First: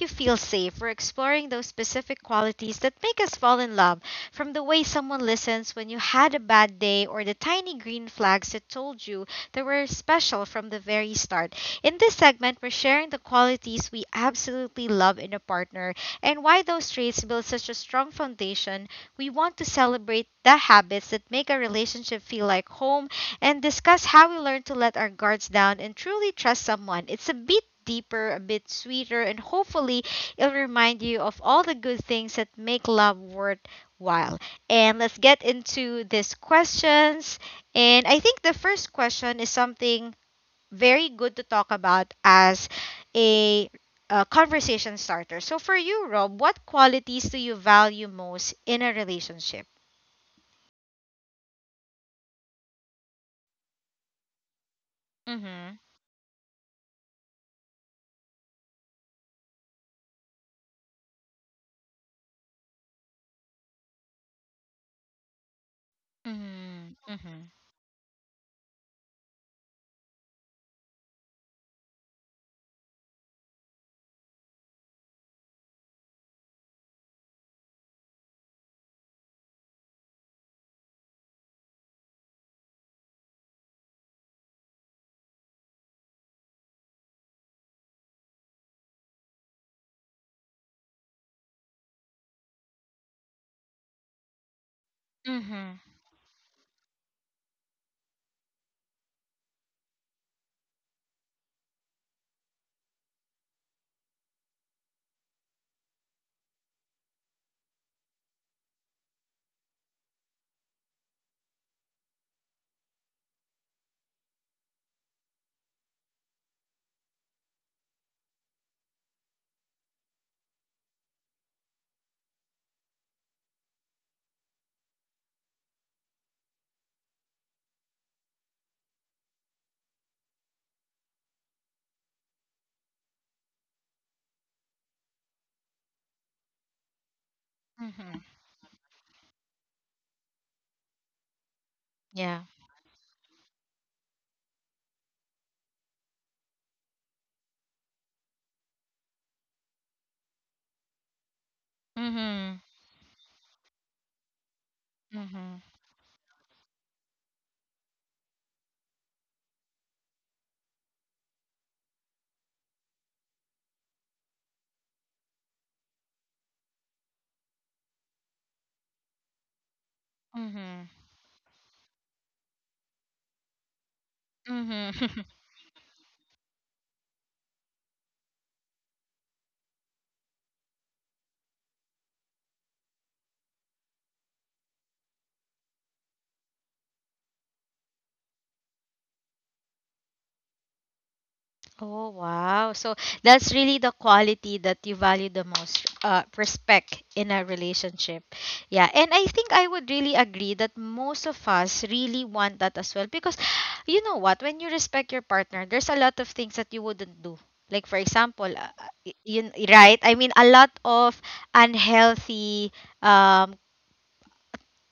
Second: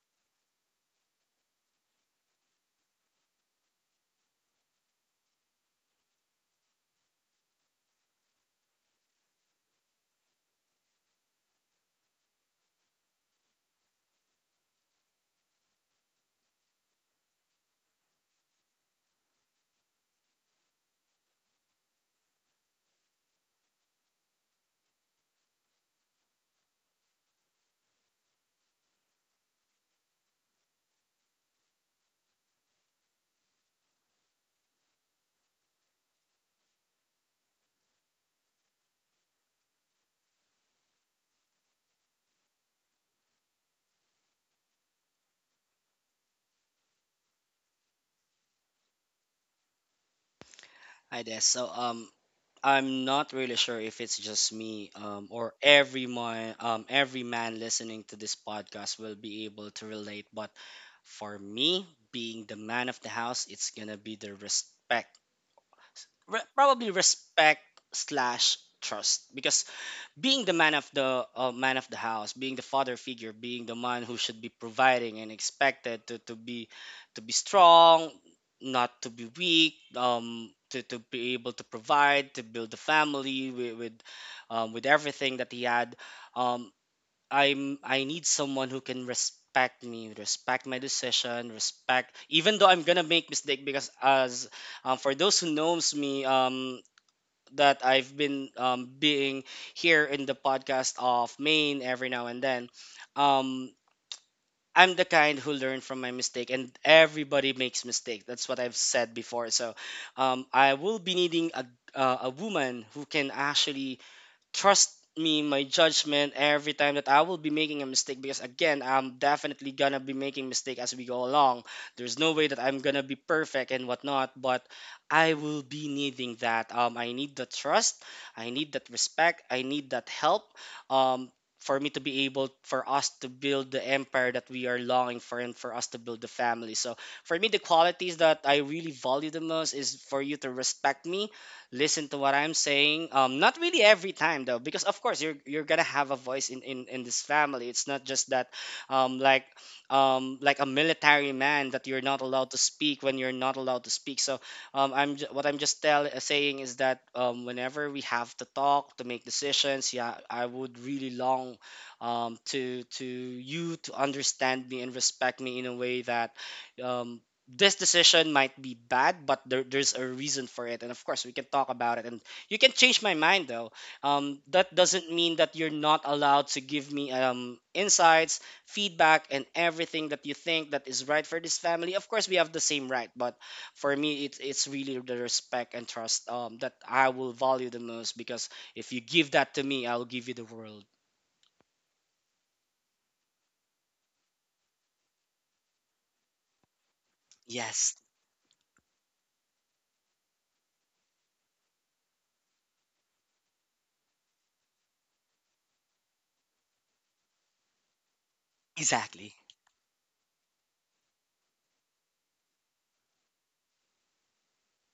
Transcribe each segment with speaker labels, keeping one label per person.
Speaker 1: you feel safe. We're exploring those specific qualities that make us fall in love from the way someone listens when you had a bad day or the tiny green flags that told you they were special from the very start. In this segment, we're sharing the qualities we absolutely love in a partner and why those traits build such a strong foundation. We want to celebrate the habits that make a relationship feel like home and discuss how we learn to let our guards down and truly trust someone. It's a bit deeper, a bit sweeter, and hopefully it'll remind you of all the good things that make love worth while. And let's get into these questions. And I think the first question is something very good to talk about as a, a conversation starter. So, for you, Rob, what qualities do you value most in a relationship?
Speaker 2: I guess so. I'm not really sure if it's just me, or
Speaker 1: Mm-hmm.
Speaker 2: everyone, every man listening to this podcast will be able to relate. But for me, being the man of the house, it's gonna be the probably
Speaker 1: Mm-hmm. Mm-hmm.
Speaker 2: respect/trust, because being the man of the house, being the father figure, being the man who should be providing and expected to be strong, not to be weak, to, be able to provide, to build a family with everything that he had. Um i'm i need someone who can respect me, respect my decision, respect even though I'm gonna make mistake, because, as for those who
Speaker 1: Mm-hmm.
Speaker 2: knows me, that I've been, being here in the podcast of Maine every now and then. Um, I'm the kind who learn from my mistake, and everybody makes mistake. That's what I've said before. So, I will be needing a, a woman who can actually trust me, my judgment, every time that I will be making a mistake, because again, I'm definitely gonna be making mistake as we go along. There's no way that I'm gonna be perfect and whatnot, but I will be needing that. I need the trust, I need that respect, I need that help. Um, for me to be able, for us to build the empire that we are longing for, and for us to build the family. So for me, the qualities
Speaker 1: Mm-hmm.
Speaker 2: that I really value the most is for you to respect me, listen to what
Speaker 1: Yeah.
Speaker 2: I'm saying. Not really every time though, because of course you're gonna have a voice in this family. It's not just that, like, like a military man, that you're not allowed to
Speaker 1: Mm-hmm.
Speaker 2: speak when you're not allowed to speak. So what I'm
Speaker 1: Mm-hmm.
Speaker 2: just saying is that, whenever we have to talk to make decisions, yeah, I would really long, to, you, to understand me and respect me in a way that, um this decision might be bad, but there's a reason for it, and
Speaker 1: Mm-hmm.
Speaker 2: of course we can talk about it. And you can change my mind though. That doesn't
Speaker 1: Mm-hmm.
Speaker 2: mean that you're not allowed to give me, insights, feedback, and everything that you think that is right for this family. Of course we have the same right, but for me, it's really the respect and trust, that I will value the most, because if you give that to me, I'll give you the world.
Speaker 1: Oh, wow. So that's really the quality that you value the most, respect in a
Speaker 2: Yes,
Speaker 1: relationship. Yeah. And I think I would really agree that most of us really want that as well because you know what? When you respect your partner, there's a lot of things that you wouldn't do. Like, for example, y-
Speaker 2: exactly.
Speaker 1: yun, right? I mean, a lot of unhealthy um,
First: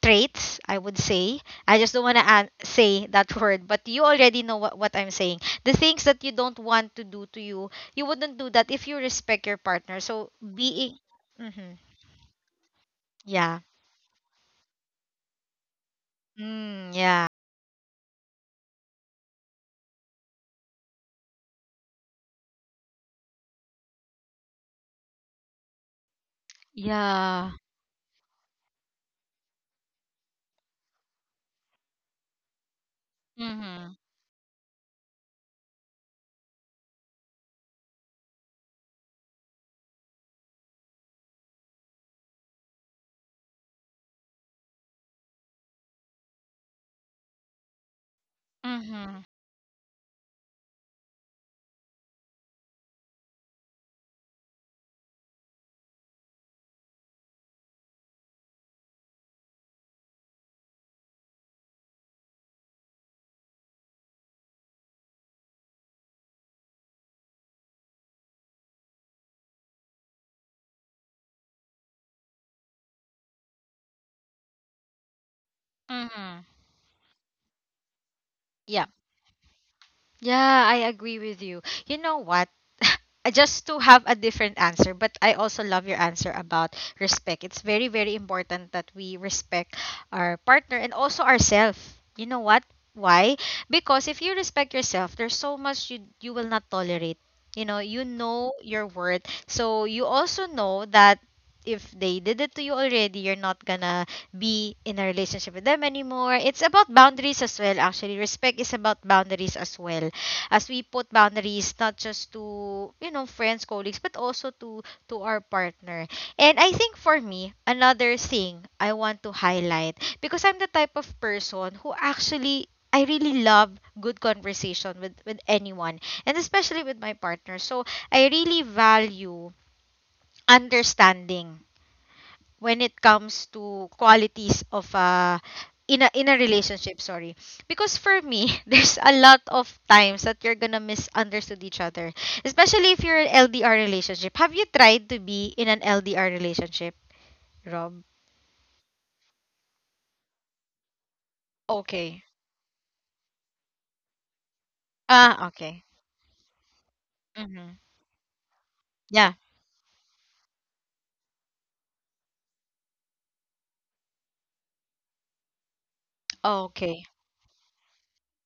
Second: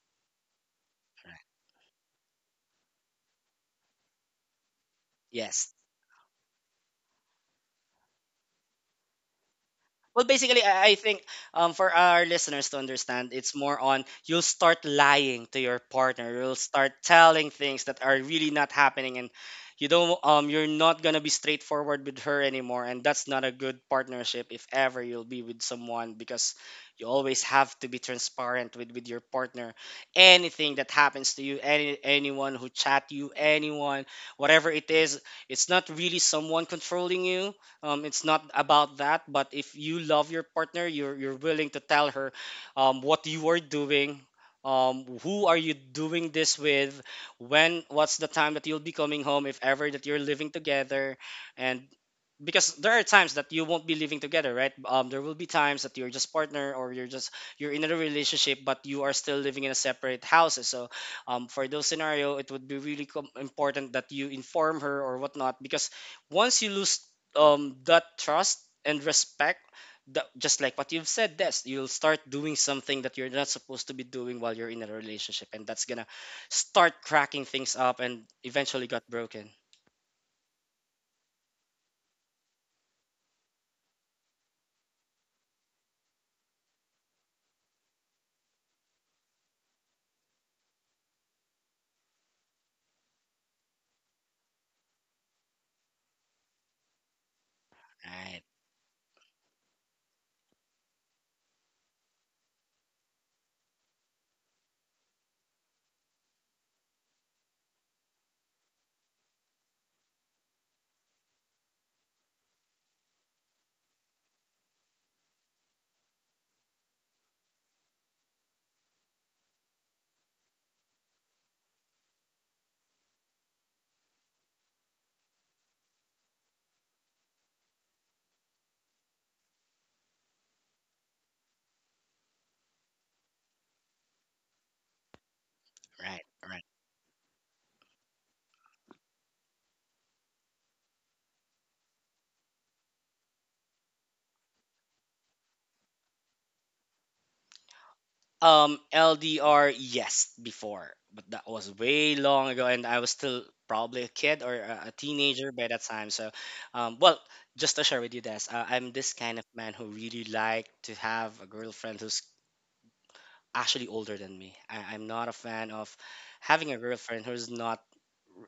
Speaker 1: traits, I would say.
Speaker 2: Right.
Speaker 1: I just don't want to an- say that word, but you already know what I'm saying.
Speaker 2: Yes.
Speaker 1: The things that you don't want to do to you, you wouldn't do that if you respect your partner.
Speaker 2: Well,
Speaker 1: So
Speaker 2: basically, I
Speaker 1: being,
Speaker 2: think,
Speaker 1: mm-hmm.
Speaker 2: for our listeners to understand, it's
Speaker 1: Yeah,
Speaker 2: more on, you'll start lying to your partner. You'll start
Speaker 1: mm, yeah,
Speaker 2: telling things that are really not happening, and you don't. You're not gonna be straightforward with her anymore, and that's not a good partnership if ever you'll be with someone, because you always
Speaker 1: yeah,
Speaker 2: have to be transparent with your partner. Anything that happens to you, anyone who chat you,
Speaker 1: mm-hmm.
Speaker 2: anyone, whatever it is, it's not really someone controlling you. It's not about that, but if you love your partner, you're willing to tell her, what you are doing, who are you doing this with, when what's the time that you'll be
Speaker 1: Mm-hmm.
Speaker 2: coming home if ever that you're living together. And because there are times that you won't be living together, right? There will be times that you're just partner, or you're in a relationship but you are still living in a separate houses. So, for those scenario, it would be really, important that you inform her or whatnot, because once you lose, that trust and respect, that, just like what you've said, Des, you'll start doing something that you're not supposed to be doing while you're in a relationship, and that's gonna
Speaker 1: Mm-hmm.
Speaker 2: start cracking things up and
Speaker 1: Yeah.
Speaker 2: eventually got broken.
Speaker 1: Yeah, I agree with you. You know what? Just to have a different answer, but I also love your answer about respect. It's very, very important that we respect our partner and also ourselves. You know what? Why? Because if you respect yourself, there's so much you will not tolerate. You
Speaker 2: Right,
Speaker 1: know your worth. So you also know that if they did it to you already, you're not gonna be in a relationship with them anymore. It's about boundaries as well, actually. Respect is about boundaries as well as we put boundaries not just to friends, colleagues, but also to our partner. And I think for me another thing I want to highlight, because I'm the type of person who actually I really love good conversation with anyone and especially with my partner. So I really value understanding when it comes to qualities of a in a
Speaker 2: right,
Speaker 1: in a
Speaker 2: right.
Speaker 1: relationship, sorry, because for me there's a lot of times that you're gonna misunderstand each other, especially if you're an LDR relationship. Have you tried to be in an LDR relationship, Rob?
Speaker 2: LDR, yes, before, but that was way
Speaker 1: Okay.
Speaker 2: long ago, and I was still probably a kid or a,
Speaker 1: Ah,
Speaker 2: teenager by that
Speaker 1: okay.
Speaker 2: time. So well,
Speaker 1: Mm-hmm.
Speaker 2: just to share with you this, I'm this
Speaker 1: Yeah,
Speaker 2: kind of man who really like to have a girlfriend who's actually older than me. I'm not a fan of having a
Speaker 1: okay.
Speaker 2: girlfriend who's not,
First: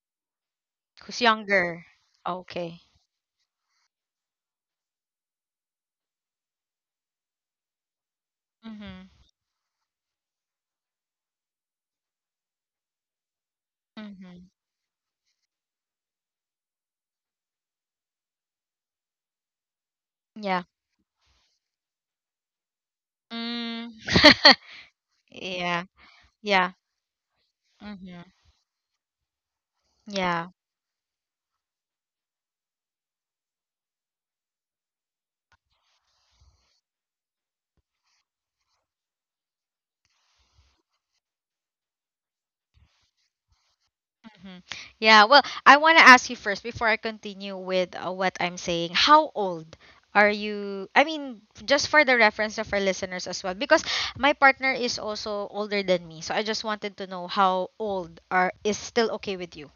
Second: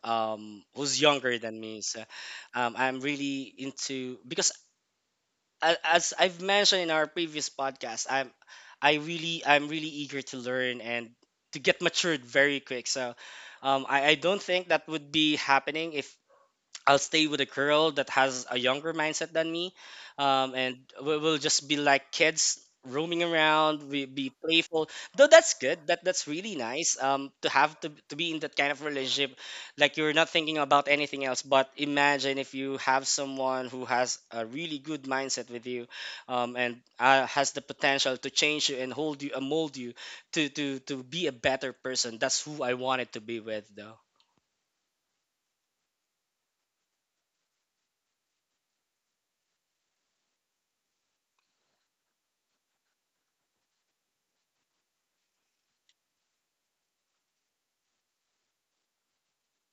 Speaker 2: who's
Speaker 1: Who's
Speaker 2: younger than me.
Speaker 1: younger.
Speaker 2: So
Speaker 1: Okay.
Speaker 2: I'm really into, because, as I've mentioned in our previous podcast,
Speaker 1: Mm-hmm.
Speaker 2: I'm really eager to learn and to get matured very quick. So I don't
Speaker 1: Mm-hmm.
Speaker 2: think that would be happening if I'll stay with a girl that has a younger mindset than me,
Speaker 1: Yeah.
Speaker 2: and, we'll just be like kids roaming around.
Speaker 1: Mm.
Speaker 2: We be playful, though. That's good.
Speaker 1: Yeah.
Speaker 2: That's really
Speaker 1: Yeah.
Speaker 2: nice. To have to
Speaker 1: Mm-hmm.
Speaker 2: be in that kind of relationship, like you're not
Speaker 1: Yeah.
Speaker 2: thinking about anything else. But imagine if you have someone who has a really good mindset with you, and, has the potential to change you and hold you and mold you to to to be a better person. That's who I wanted to be with, though.
Speaker 1: Mhm. Yeah, well, I want to ask you first before I continue with what I'm saying. How old are you? I mean, just for the reference of our listeners as well, because my partner is also older than me. So I just wanted to know how old are is still okay with you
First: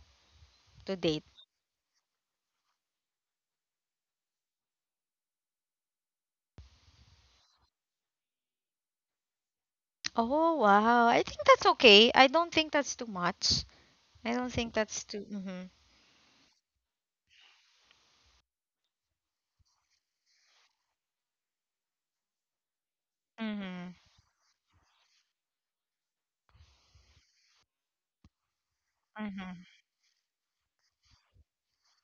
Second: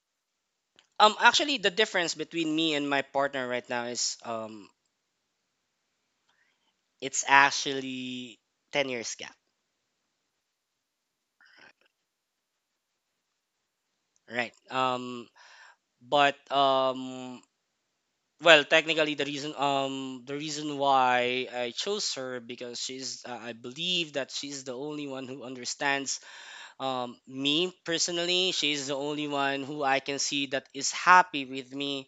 Speaker 1: to date.
Speaker 2: Actually, the difference between me and my partner right now is, it's actually 10 years gap,
Speaker 1: Oh, wow. I think that's okay. I don't think that's too much. I don't
Speaker 2: right?
Speaker 1: think that's too. Mhm.
Speaker 2: But, well, technically, the reason why I chose her, because she's, I
Speaker 1: Mhm.
Speaker 2: believe that she's the only one who understands. Me personally, she's the only one
Speaker 1: Mhm.
Speaker 2: who I can see that is happy with me.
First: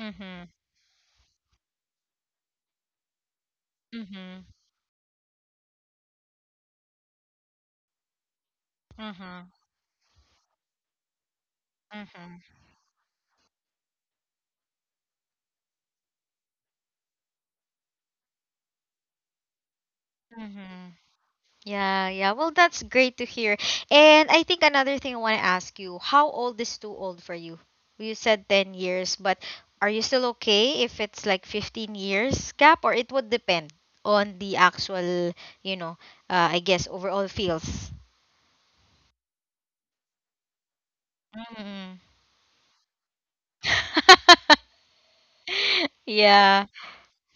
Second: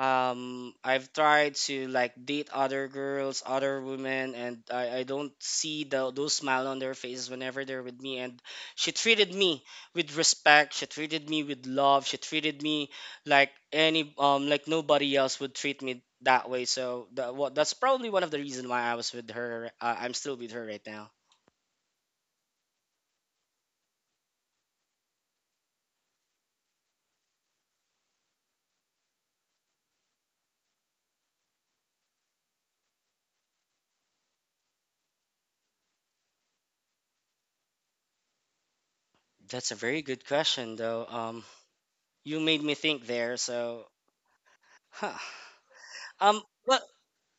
Speaker 1: Mhm.
Speaker 2: I've tried to like date other girls, other women,
Speaker 1: Mhm.
Speaker 2: and I don't see those smile on their faces whenever they're with me. And she treated
Speaker 1: Mhm.
Speaker 2: me with respect. She treated me with love. She
Speaker 1: Mhm.
Speaker 2: treated me like, any like nobody else would treat me that way. So that's probably one of the reason why I was with her. I'm still with her right
Speaker 1: Mhm.
Speaker 2: now.
Speaker 1: Yeah, yeah. Well, that's great to hear. And I think another thing I want to ask you, how old is too old for you? You said 10 years, but are you still okay if it's like 15 years gap, or it would depend on the actual, you know, I guess overall feels.
Speaker 2: That's a very good question, though.
Speaker 1: Mm.
Speaker 2: You made me think there, so, huh.
Speaker 1: Yeah.
Speaker 2: But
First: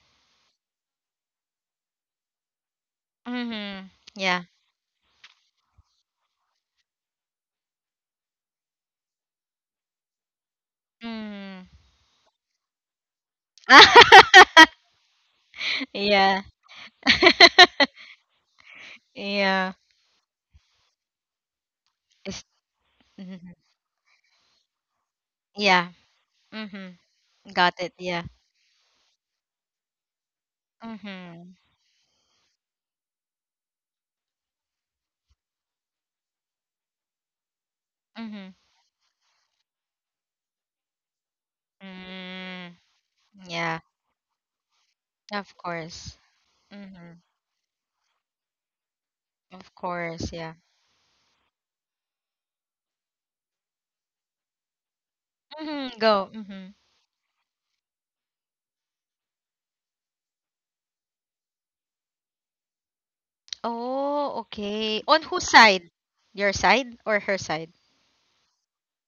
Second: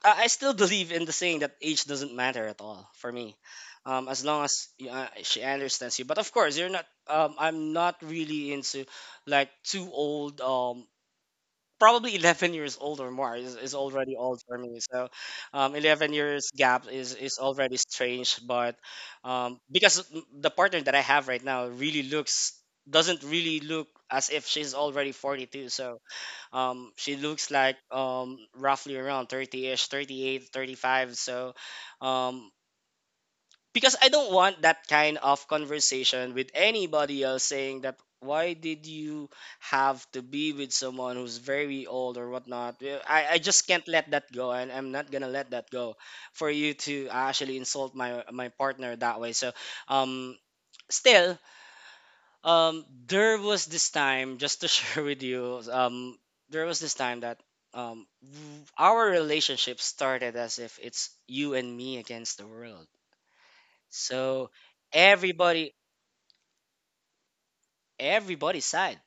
Speaker 2: I still believe in the saying that age doesn't matter at all for me,
Speaker 1: Mhm.
Speaker 2: as
Speaker 1: Yeah.
Speaker 2: long as, she understands you. But of course, you're not. I'm not really into like too old.
Speaker 1: Mm.
Speaker 2: Probably 11 years old or more is already old for me. So, 11
Speaker 1: Yeah.
Speaker 2: years gap is already strange. But
Speaker 1: Yeah.
Speaker 2: because the partner that I have right now really
Speaker 1: It's,
Speaker 2: looks doesn't
Speaker 1: mhm.
Speaker 2: really look as if she's already 42.
Speaker 1: Yeah.
Speaker 2: So
Speaker 1: Mhm.
Speaker 2: she looks
Speaker 1: Got
Speaker 2: like,
Speaker 1: it. Yeah.
Speaker 2: roughly around 30-ish, 35. So,
Speaker 1: Mm-hmm.
Speaker 2: um, because I don't want that kind of conversation with anybody else, saying that,
Speaker 1: Mm-hmm.
Speaker 2: why did you have to be with someone who's very old or whatnot.
Speaker 1: Mm,
Speaker 2: Well, I just
Speaker 1: yeah,
Speaker 2: can't let that go, and I'm not gonna let
Speaker 1: of
Speaker 2: that go
Speaker 1: course.
Speaker 2: for you to
Speaker 1: Mm-hmm.
Speaker 2: actually insult my partner that way. So,
Speaker 1: Of course,
Speaker 2: um,
Speaker 1: yeah.
Speaker 2: still, there was this time, just to share with you,
Speaker 1: Mm-hmm. Go. Mm-hmm.
Speaker 2: there was this time that, our relationship started as if it's you and me against the world.
Speaker 1: Oh,
Speaker 2: So
Speaker 1: okay. On whose
Speaker 2: everybody,
Speaker 1: side? Your side or her side?
Speaker 2: everybody side.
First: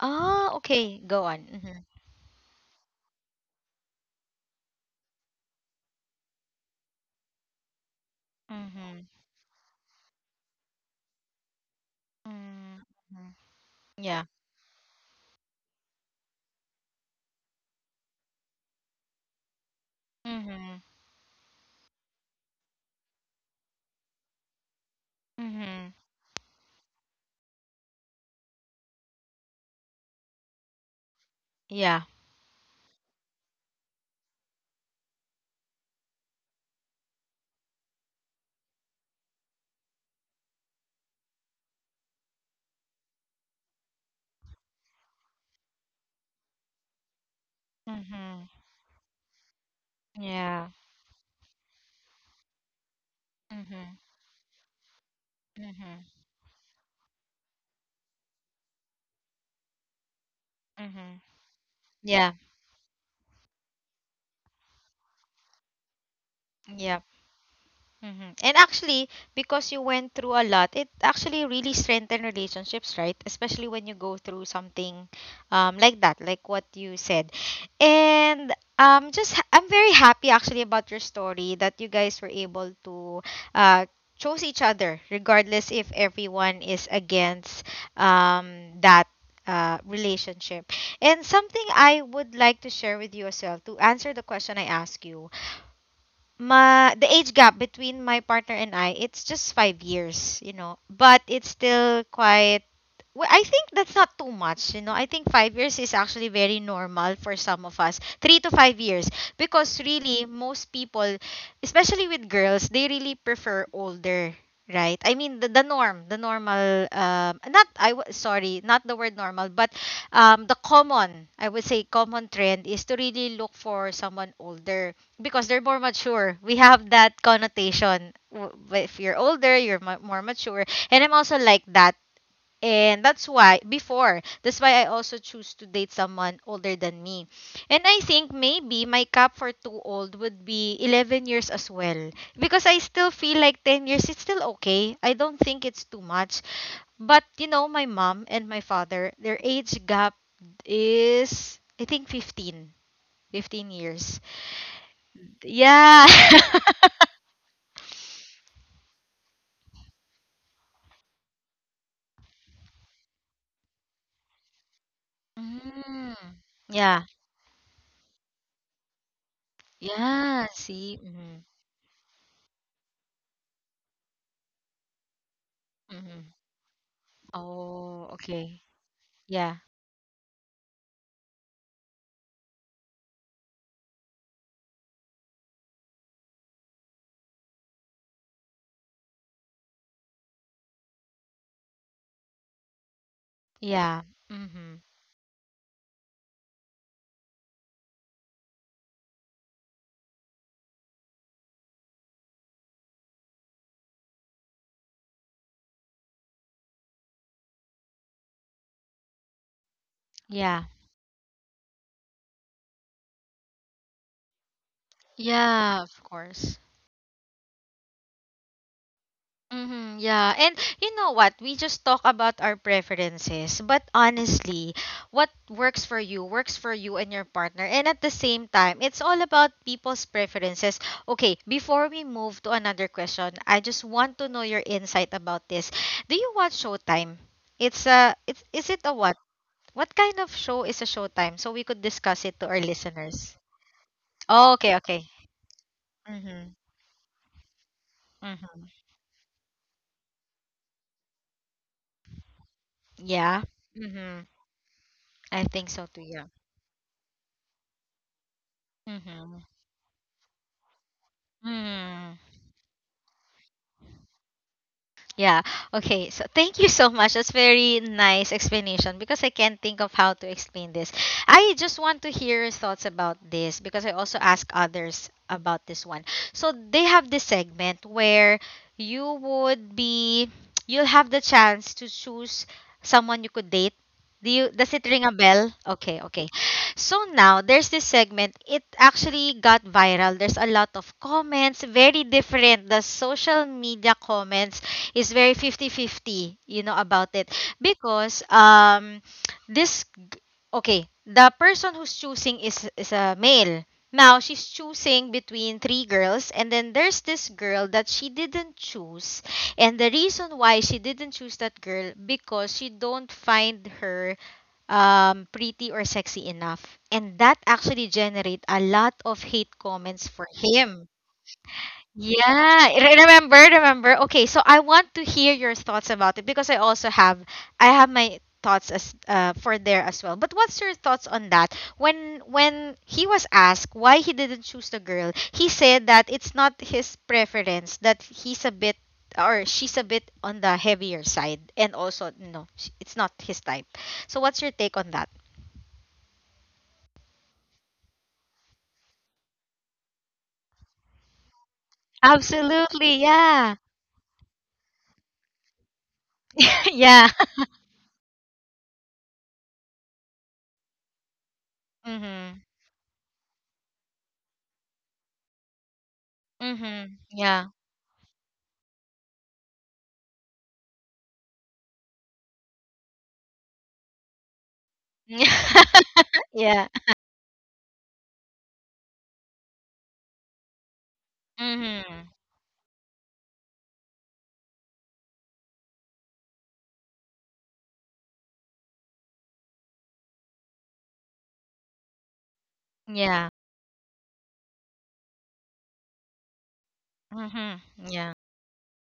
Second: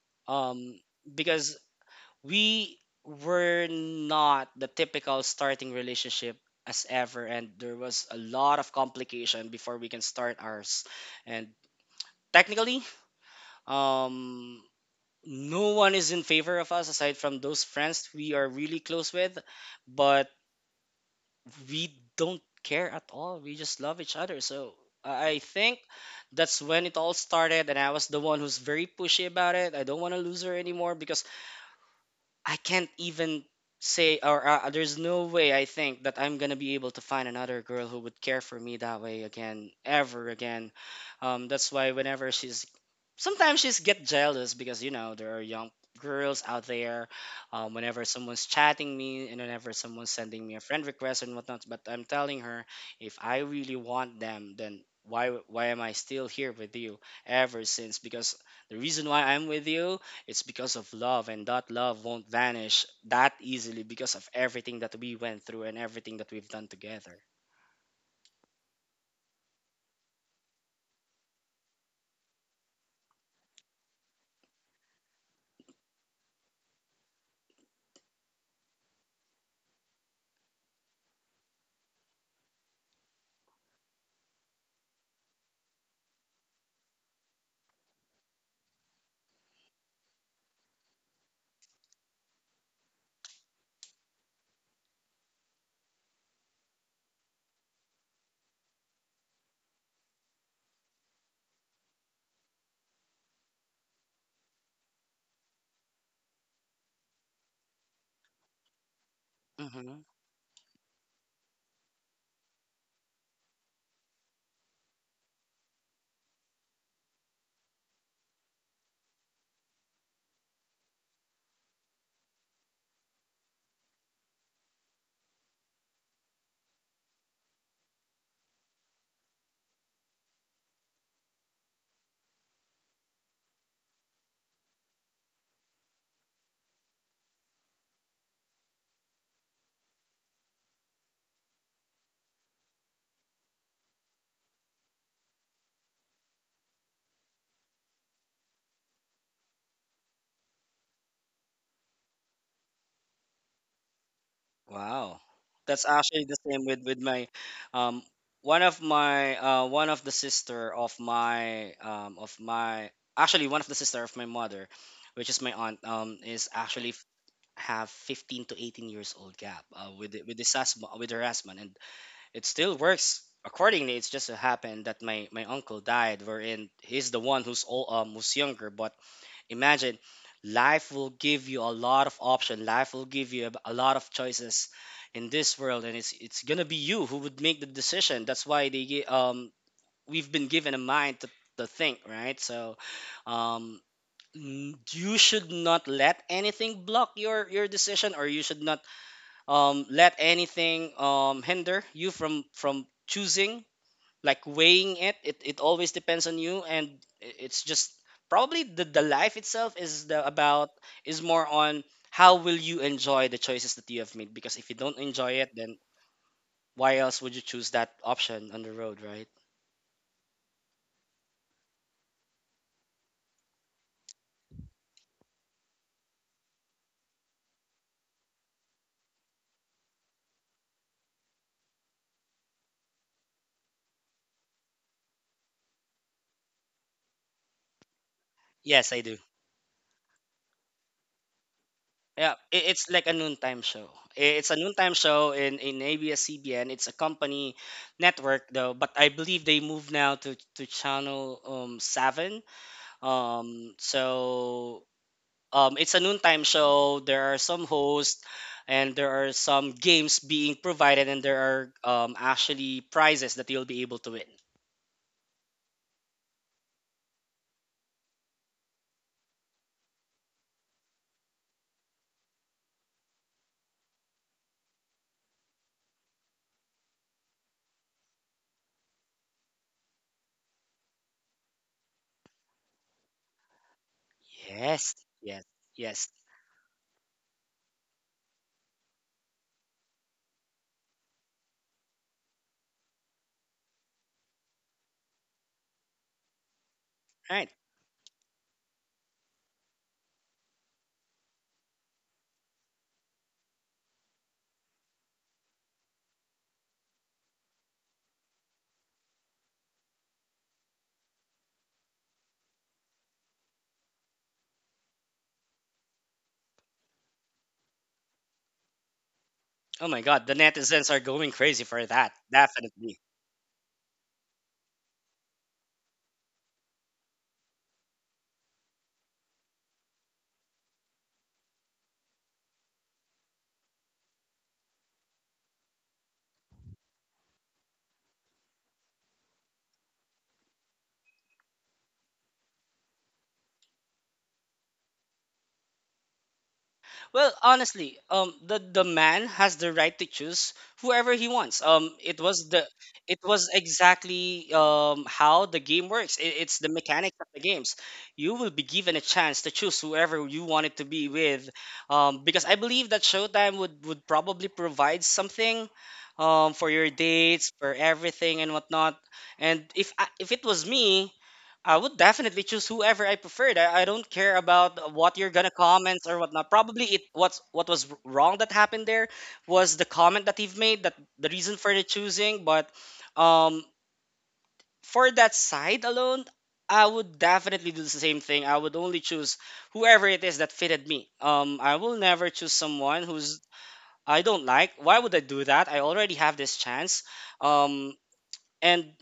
Speaker 1: Ah,
Speaker 2: Um,
Speaker 1: okay. Go on.
Speaker 2: because
Speaker 1: Mm-hmm.
Speaker 2: we were not the typical starting relationship as ever, and there was a lot of
Speaker 1: Mm-hmm.
Speaker 2: complication before we can start ours. And technically,
Speaker 1: Mm-hmm. Yeah.
Speaker 2: um no one is in favor of us aside from those friends we are really close with, but
Speaker 1: Mm-hmm.
Speaker 2: we don't care at all. We just love each other. So I think
Speaker 1: Mm-hmm.
Speaker 2: that's when it all started, and I was the one who's very pushy about it. I don't want to lose her anymore, because
Speaker 1: Yeah.
Speaker 2: I can't even say, or, there's no way I think that I'm gonna be able to find another girl who would care for me that way again, ever again. That's why, whenever she's sometimes she's get jealous, because you know there are young girls out there. Whenever
Speaker 1: Mm-hmm.
Speaker 2: someone's chatting me and whenever someone's sending me a
Speaker 1: Yeah.
Speaker 2: friend request and whatnot, but I'm telling her, if I really
Speaker 1: Mm-hmm.
Speaker 2: want them, then why am I
Speaker 1: Mm-hmm.
Speaker 2: still here with you ever since? Because the reason why I'm with you, it's because of
Speaker 1: Mm-hmm.
Speaker 2: love, and that love won't
Speaker 1: Yeah.
Speaker 2: vanish that easily because of everything that we went through and everything that we've done
Speaker 1: Yeah.
Speaker 2: together.
Speaker 1: Hmm. And actually, because you went through a lot, it actually really strengthened relationships, right? Especially when you go through something like that, like what you said. And just ha- I'm very happy actually about your story that you guys were able to uh, chose each other, regardless if everyone is against that. Relationship, and something I would like to share with you as well to answer the question I asked you, my the age gap between my partner and I, it's just 5 years, you know. But it's still quite. Well, I think that's not too much, you know. I think 5 years is actually very normal for some of us. 3 to 5 years, because
Speaker 2: Hmm.
Speaker 1: really most people, especially with girls, they really prefer older, right? I mean the norm, the normal. Not I w- sorry, not the word normal, but the common, I would say, common trend is to really look for someone older because they're more mature. We have that connotation. W- If you're older, you're mu- more mature. And I'm also like that. And that's why, before, that's why I also choose to date someone older than me. And I think maybe my cap for too old would be 11 years as well. Because I still feel like 10 years, it's still okay. I don't think it's too much. But, you know, my mom and my father, their age gap is, I think, 15. 15 years.
Speaker 2: Wow, that's
Speaker 1: Yeah.
Speaker 2: actually the same with my, um, one of the sister of my actually one of the sister of my mother, which is my aunt,
Speaker 1: Mm. Yeah.
Speaker 2: have 15 to 18 years old gap, with the- with
Speaker 1: Yeah.
Speaker 2: this husband
Speaker 1: See.
Speaker 2: with her
Speaker 1: Mm-hmm.
Speaker 2: husband. And it still works accordingly. It's just so happened that my uncle died,
Speaker 1: Mm-hmm.
Speaker 2: wherein he's the one who's old,
Speaker 1: Oh,
Speaker 2: who's
Speaker 1: okay.
Speaker 2: younger. But
Speaker 1: Yeah.
Speaker 2: imagine, life will give you a lot of option. Life will give you a lot of choices in this world, and it's gonna be you who would make the decision. That's why we've been given a mind to think, right? Um.
Speaker 1: Yeah. Mm-hmm.
Speaker 2: You should not let anything block your decision, or you should not let anything hinder you from choosing, like weighing it. It always depends on you. And it's just probably the life itself is the
Speaker 1: Yeah.
Speaker 2: about is more on how will you enjoy the choices that you have made, because if you don't enjoy it, then
Speaker 1: Yeah, of course.
Speaker 2: why else would you choose that option on the road, right?
Speaker 1: Mm-hmm, yeah. And you know what? We just talk about our preferences, but honestly, what works for you and your partner. And at the same time, it's all about people's preferences. Okay, before we move to another question, I just want to know your insight about this. Do you watch Showtime? It's a it's is it
Speaker 2: Yes,
Speaker 1: a
Speaker 2: I
Speaker 1: what?
Speaker 2: do.
Speaker 1: What kind of show is a Showtime? So we could discuss
Speaker 2: Yeah,
Speaker 1: it to our
Speaker 2: it's like a
Speaker 1: listeners.
Speaker 2: noontime show. It's
Speaker 1: Oh,
Speaker 2: a
Speaker 1: okay,
Speaker 2: noontime
Speaker 1: okay.
Speaker 2: show in
Speaker 1: Mm-hmm.
Speaker 2: ABS-CBN. It's a company network
Speaker 1: Mm-hmm.
Speaker 2: though, but I believe they moved now to channel seven.
Speaker 1: Yeah.
Speaker 2: Um,
Speaker 1: Mm-hmm.
Speaker 2: so
Speaker 1: I think so
Speaker 2: it's a
Speaker 1: too, yeah.
Speaker 2: noontime show. There are some hosts, and there are
Speaker 1: Mm-hmm.
Speaker 2: some games being provided, and there are
Speaker 1: 嗯，
Speaker 2: actually prizes that you'll be able to win.
Speaker 1: Yeah. Okay. So thank you so much. That's very nice explanation because I can't think of how to explain this. I just want to hear your thoughts about this because I also ask others about this one. So they have this segment where you would be you'll have the chance to choose someone you could date. Do you does it
Speaker 2: Yes,
Speaker 1: ring a
Speaker 2: yes,
Speaker 1: bell? Okay,
Speaker 2: yes.
Speaker 1: okay. So now there's this segment. It actually got viral. There's a lot of comments, very different. The social media comments is very 50-50, you know about it,
Speaker 2: Right.
Speaker 1: because this okay the person who's choosing is a male, now she's choosing between three girls, and then there's this girl that she didn't choose, and the reason why she didn't choose that girl because she don't find her pretty or sexy enough, and that actually generate a lot of hate
Speaker 2: Oh my
Speaker 1: comments for
Speaker 2: God, the
Speaker 1: him.
Speaker 2: netizens are going crazy for that.
Speaker 1: Yeah,
Speaker 2: Definitely.
Speaker 1: re- remember, remember. Okay, so I want to hear your thoughts about it because I also have I have my thoughts as for there as well. But what's your thoughts on that? When he was asked why he didn't choose the girl, he said that it's not his preference, that he's a bit or she's a bit on the heavier side, and also no, sh- it's not his type. So what's your take on that?
Speaker 2: Well, honestly, the man has the right to choose whoever he wants.
Speaker 1: Absolutely,
Speaker 2: It was
Speaker 1: yeah.
Speaker 2: exactly how the game works. It's the
Speaker 1: Yeah.
Speaker 2: mechanics of the games. You will be given a chance to choose whoever you wanted to be with, because
Speaker 1: Mhm.
Speaker 2: I believe that Showtime would probably provide something, for your
Speaker 1: Mhm. Yeah.
Speaker 2: dates, for everything and whatnot. And if it was me, I would definitely choose whoever I preferred. I don't care about what you're gonna comment or whatnot.
Speaker 1: Yeah.
Speaker 2: Probably it what's what was wrong that happened there was the comment that he made, that the reason for the
Speaker 1: Mhm.
Speaker 2: choosing. But um, for that side alone, I would definitely do the same thing. I would only choose whoever it is that fitted me. I will never choose someone
Speaker 1: Yeah.
Speaker 2: who's I don't like. Why would I do that? I already have this chance.
Speaker 1: Mhm.
Speaker 2: Um,
Speaker 1: Yeah.
Speaker 2: and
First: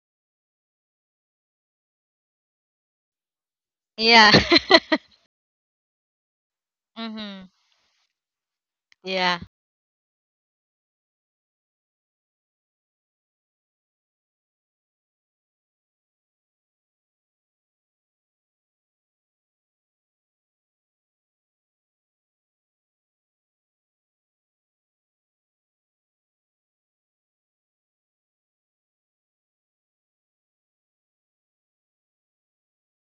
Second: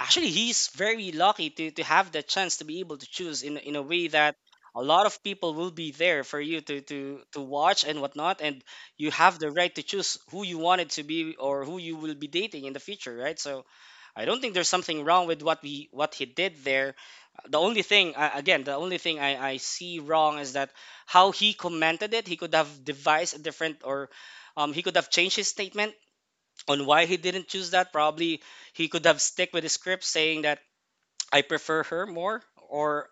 Speaker 2: actually he's very lucky to have the chance to be able to choose, in a way
Speaker 1: Yeah.
Speaker 2: that a lot of people will be there for you to
Speaker 1: Mhm.
Speaker 2: watch and whatnot. And you have
Speaker 1: Yeah.
Speaker 2: the right to choose who you wanted to be or who you will be dating in the future, right? So I don't think there's something wrong with what he did there. The only thing, again, the only thing I see wrong is that how he commented it. He could have devised a different, or he could have changed his statement on why he didn't choose that. Probably he could have stick with the script, saying that I prefer her more, or